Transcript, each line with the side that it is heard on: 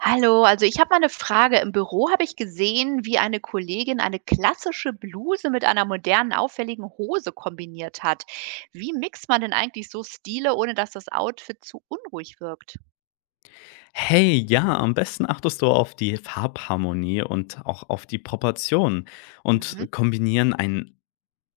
right: Hallo, also ich habe mal eine Frage. Im Büro habe ich gesehen, wie eine Kollegin eine klassische Bluse mit einer modernen, auffälligen Hose kombiniert hat. Wie mixt man denn eigentlich so Stile, ohne dass das Outfit zu unruhig wirkt?
left: Hey, ja, am besten achtest du auf die Farbharmonie und auch auf die Proportionen und
right: Mhm.
left: kombinieren ein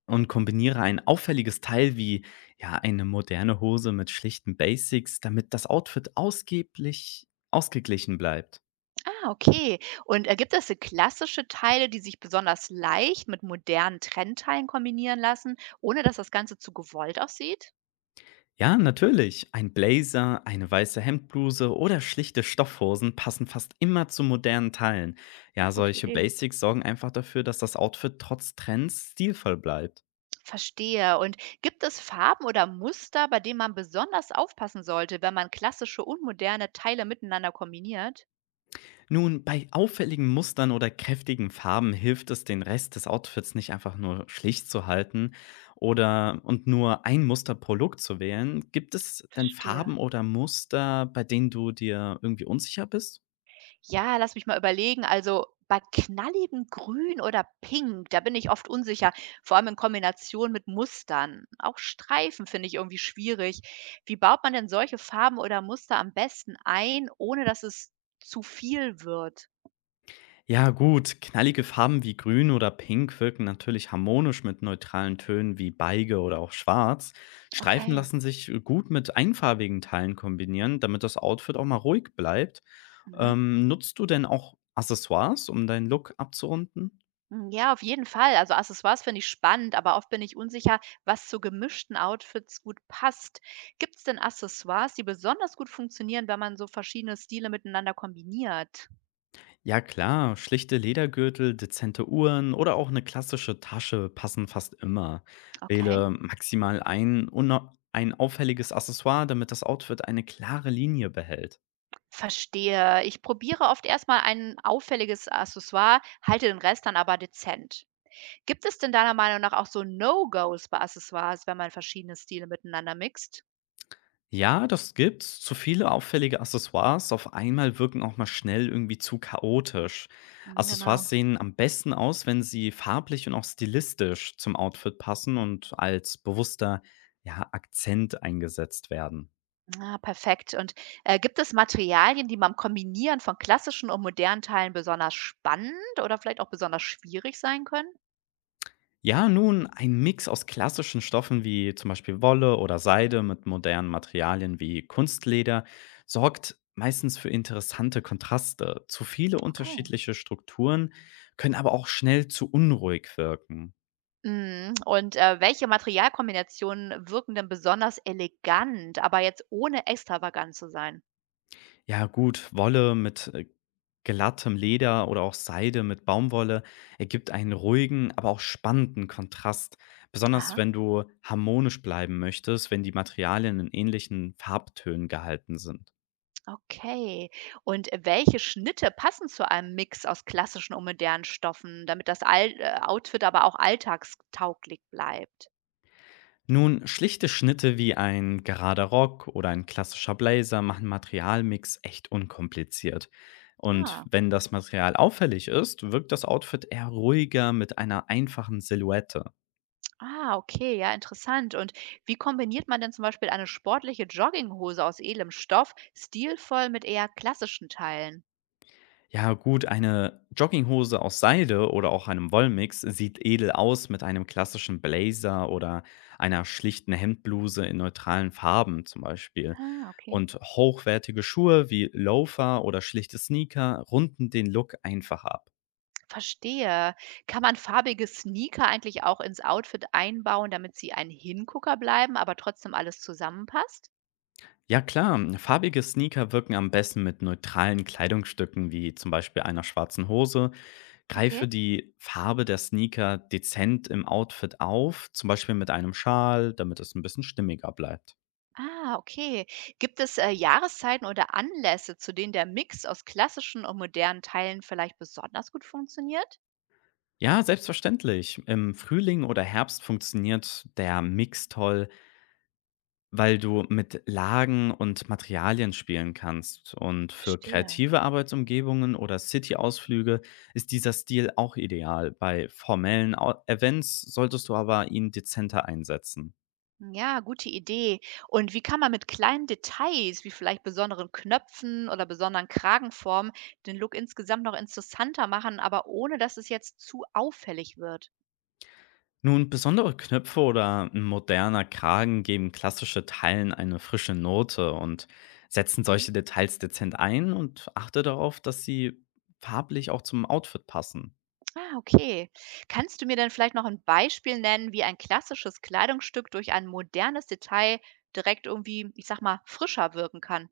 left: und kombiniere ein auffälliges Teil wie ja eine moderne Hose mit schlichten Basics, damit das Outfit ausgeblich ausgeglichen bleibt.
right: Ah, okay. Und gibt es so klassische Teile, die sich besonders leicht mit modernen Trendteilen kombinieren lassen, ohne dass das Ganze zu gewollt aussieht?
left: Ja, natürlich. Ein Blazer, eine weiße Hemdbluse oder schlichte Stoffhosen passen fast immer zu modernen Teilen.
right: Na,
left: Ja,
right: gute
left: solche
right: Idee.
left: Basics sorgen einfach dafür, dass das Outfit trotz Trends stilvoll bleibt.
right: Verstehe. Und gibt es Farben oder Muster, bei denen man besonders aufpassen sollte, wenn man klassische und moderne Teile miteinander kombiniert?
left: Nun, bei auffälligen Mustern oder kräftigen Farben hilft es, den Rest des Outfits nicht einfach nur schlicht zu halten oder nur ein Muster pro Look zu wählen. Gibt es denn
right: Verstehe.
left: Farben oder Muster, bei denen du dir irgendwie unsicher bist?
right: Ja, lass mich mal überlegen. Also bei knalligem Grün oder Pink, da bin ich oft unsicher, vor allem in Kombination mit Mustern. Auch Streifen finde ich irgendwie schwierig. Wie baut man denn solche Farben oder Muster am besten ein, ohne dass es zu viel wird?
left: Ja, gut, knallige Farben wie grün oder pink wirken natürlich harmonisch mit neutralen Tönen wie beige oder auch schwarz. Streifen
right: Okay.
left: lassen sich gut mit einfarbigen Teilen kombinieren, damit das Outfit auch mal ruhig bleibt.
right: Mhm.
left: Nutzt du denn auch Accessoires, um deinen Look abzurunden?
right: Hm, ja, auf jeden Fall. Also, Accessoires finde ich spannend, aber oft bin ich unsicher, was zu gemischten Outfits gut passt. Gibt es denn Accessoires, die besonders gut funktionieren, wenn man so verschiedene Stile miteinander kombiniert?
left: Ja, klar, schlichte Ledergürtel, dezente Uhren oder auch eine klassische Tasche passen fast immer.
right: Okay,
left: Wähle maximal ein auffälliges Accessoire, damit das Outfit eine klare Linie behält.
right: verstehe. Ich probiere oft erstmal ein auffälliges Accessoire, halte den Rest dann aber dezent. Gibt es denn deiner Meinung nach auch so No-Gos bei Accessoires, wenn man verschiedene Stile miteinander mixt?
left: Ja, das gibt's. Zu viele auffällige Accessoires auf einmal wirken auch mal schnell irgendwie zu chaotisch.
right: Hm, genau.
left: Accessoires sehen am besten aus, wenn sie farblich und auch stilistisch zum Outfit passen und als bewusster ja, Akzent eingesetzt werden.
right: Ah, perfekt. Und, gibt es Materialien, die beim Kombinieren von klassischen und modernen Teilen besonders spannend oder vielleicht auch besonders schwierig sein können?
left: Ja, nun, ein Mix aus klassischen Stoffen wie zum Beispiel Wolle oder Seide mit modernen Materialien wie Kunstleder sorgt meistens für interessante Kontraste. Zu viele
right: Okay.
left: unterschiedliche Strukturen können aber auch schnell zu unruhig wirken.
right: Mhm. Und, welche Materialkombinationen wirken denn besonders elegant, aber jetzt ohne extravagant zu sein?
left: Ja, gut, Wolle mit glattem Leder oder auch Seide mit Baumwolle ergibt einen ruhigen, aber auch spannenden Kontrast. Besonders
right: Aha.
left: wenn du harmonisch bleiben möchtest, wenn die Materialien in ähnlichen Farbtönen gehalten sind.
right: Okay. Und welche Schnitte passen zu einem Mix aus klassischen und modernen Stoffen, damit das Al Outfit aber auch alltagstauglich bleibt?
left: Nun, schlichte Schnitte wie ein gerader Rock oder ein klassischer Blazer machen Materialmix echt unkompliziert. Und
right: Ja.
left: wenn das Material auffällig ist, wirkt das Outfit eher ruhiger mit einer einfachen Silhouette.
right: Ah, okay, ja, interessant. Und wie kombiniert man denn zum Beispiel eine sportliche Jogginghose aus edlem Stoff stilvoll mit eher klassischen Teilen?
left: Ja gut, eine Jogginghose aus Seide oder auch einem Wollmix sieht edel aus mit einem klassischen Blazer oder einer schlichten Hemdbluse in neutralen Farben zum Beispiel.
right: Ah, okay.
left: Und hochwertige Schuhe wie Loafer oder schlichte Sneaker runden den Look einfach ab.
right: Verstehe. Kann man farbige Sneaker eigentlich auch ins Outfit einbauen, damit sie ein Hingucker bleiben, aber trotzdem alles zusammenpasst?
left: Ja klar, farbige Sneaker wirken am besten mit neutralen Kleidungsstücken wie zum Beispiel einer schwarzen Hose.
right: Okay.
left: Greife die Farbe der Sneaker dezent im Outfit auf, zum Beispiel mit einem Schal, damit es ein bisschen stimmiger bleibt.
right: Ah, okay. Gibt es Jahreszeiten oder Anlässe, zu denen der Mix aus klassischen und modernen Teilen vielleicht besonders gut funktioniert?
left: Ja, selbstverständlich. Im Frühling oder Herbst funktioniert der Mix toll, weil du mit Lagen und Materialien spielen kannst, und für
right: Verstehe.
left: kreative Arbeitsumgebungen oder City-Ausflüge ist dieser Stil auch ideal. Bei formellen Events solltest du aber ihn dezenter einsetzen.
right: Ja, gute Idee. Und wie kann man mit kleinen Details, wie vielleicht besonderen Knöpfen oder besonderen Kragenformen, den Look insgesamt noch interessanter machen, aber ohne dass es jetzt zu auffällig wird?
left: Nun, besondere Knöpfe oder ein moderner Kragen geben klassische Teilen eine frische Note und setzen
right: Mhm.
left: solche Details dezent ein und achte darauf, dass sie farblich auch zum Outfit passen.
right: Ah, okay. Kannst du mir denn vielleicht noch ein Beispiel nennen, wie ein klassisches Kleidungsstück durch ein modernes Detail direkt irgendwie, ich sag mal, frischer wirken kann?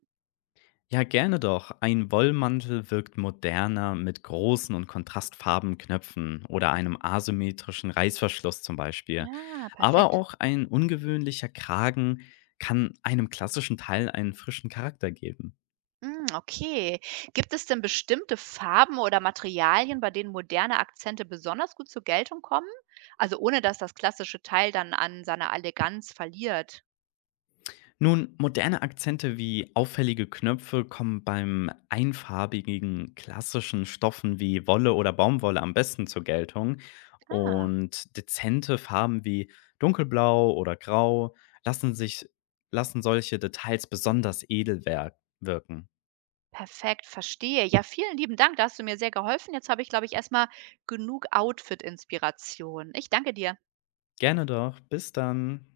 left: Ja, gerne doch. Ein Wollmantel wirkt moderner mit großen und kontrastfarben Knöpfen oder einem asymmetrischen Reißverschluss zum Beispiel.
right: Ja,
left: Aber
right: perfekt.
left: auch ein ungewöhnlicher Kragen kann einem klassischen Teil einen frischen Charakter geben.
right: Hm, okay. Gibt es denn bestimmte Farben oder Materialien, bei denen moderne Akzente besonders gut zur Geltung kommen? Also ohne, dass das klassische Teil dann an seiner Eleganz verliert.
left: Nun, moderne Akzente wie auffällige Knöpfe kommen beim einfarbigen klassischen Stoffen wie Wolle oder Baumwolle am besten zur Geltung
right: Ah,
left: und dezente Farben wie dunkelblau oder grau lassen sich lassen solche Details besonders edel wirken.
right: perfekt, verstehe. Ja, vielen lieben Dank, da hast du mir sehr geholfen. Jetzt habe ich, glaube ich, erstmal genug Outfit-Inspiration. Ich danke dir.
left: Gerne doch, bis dann.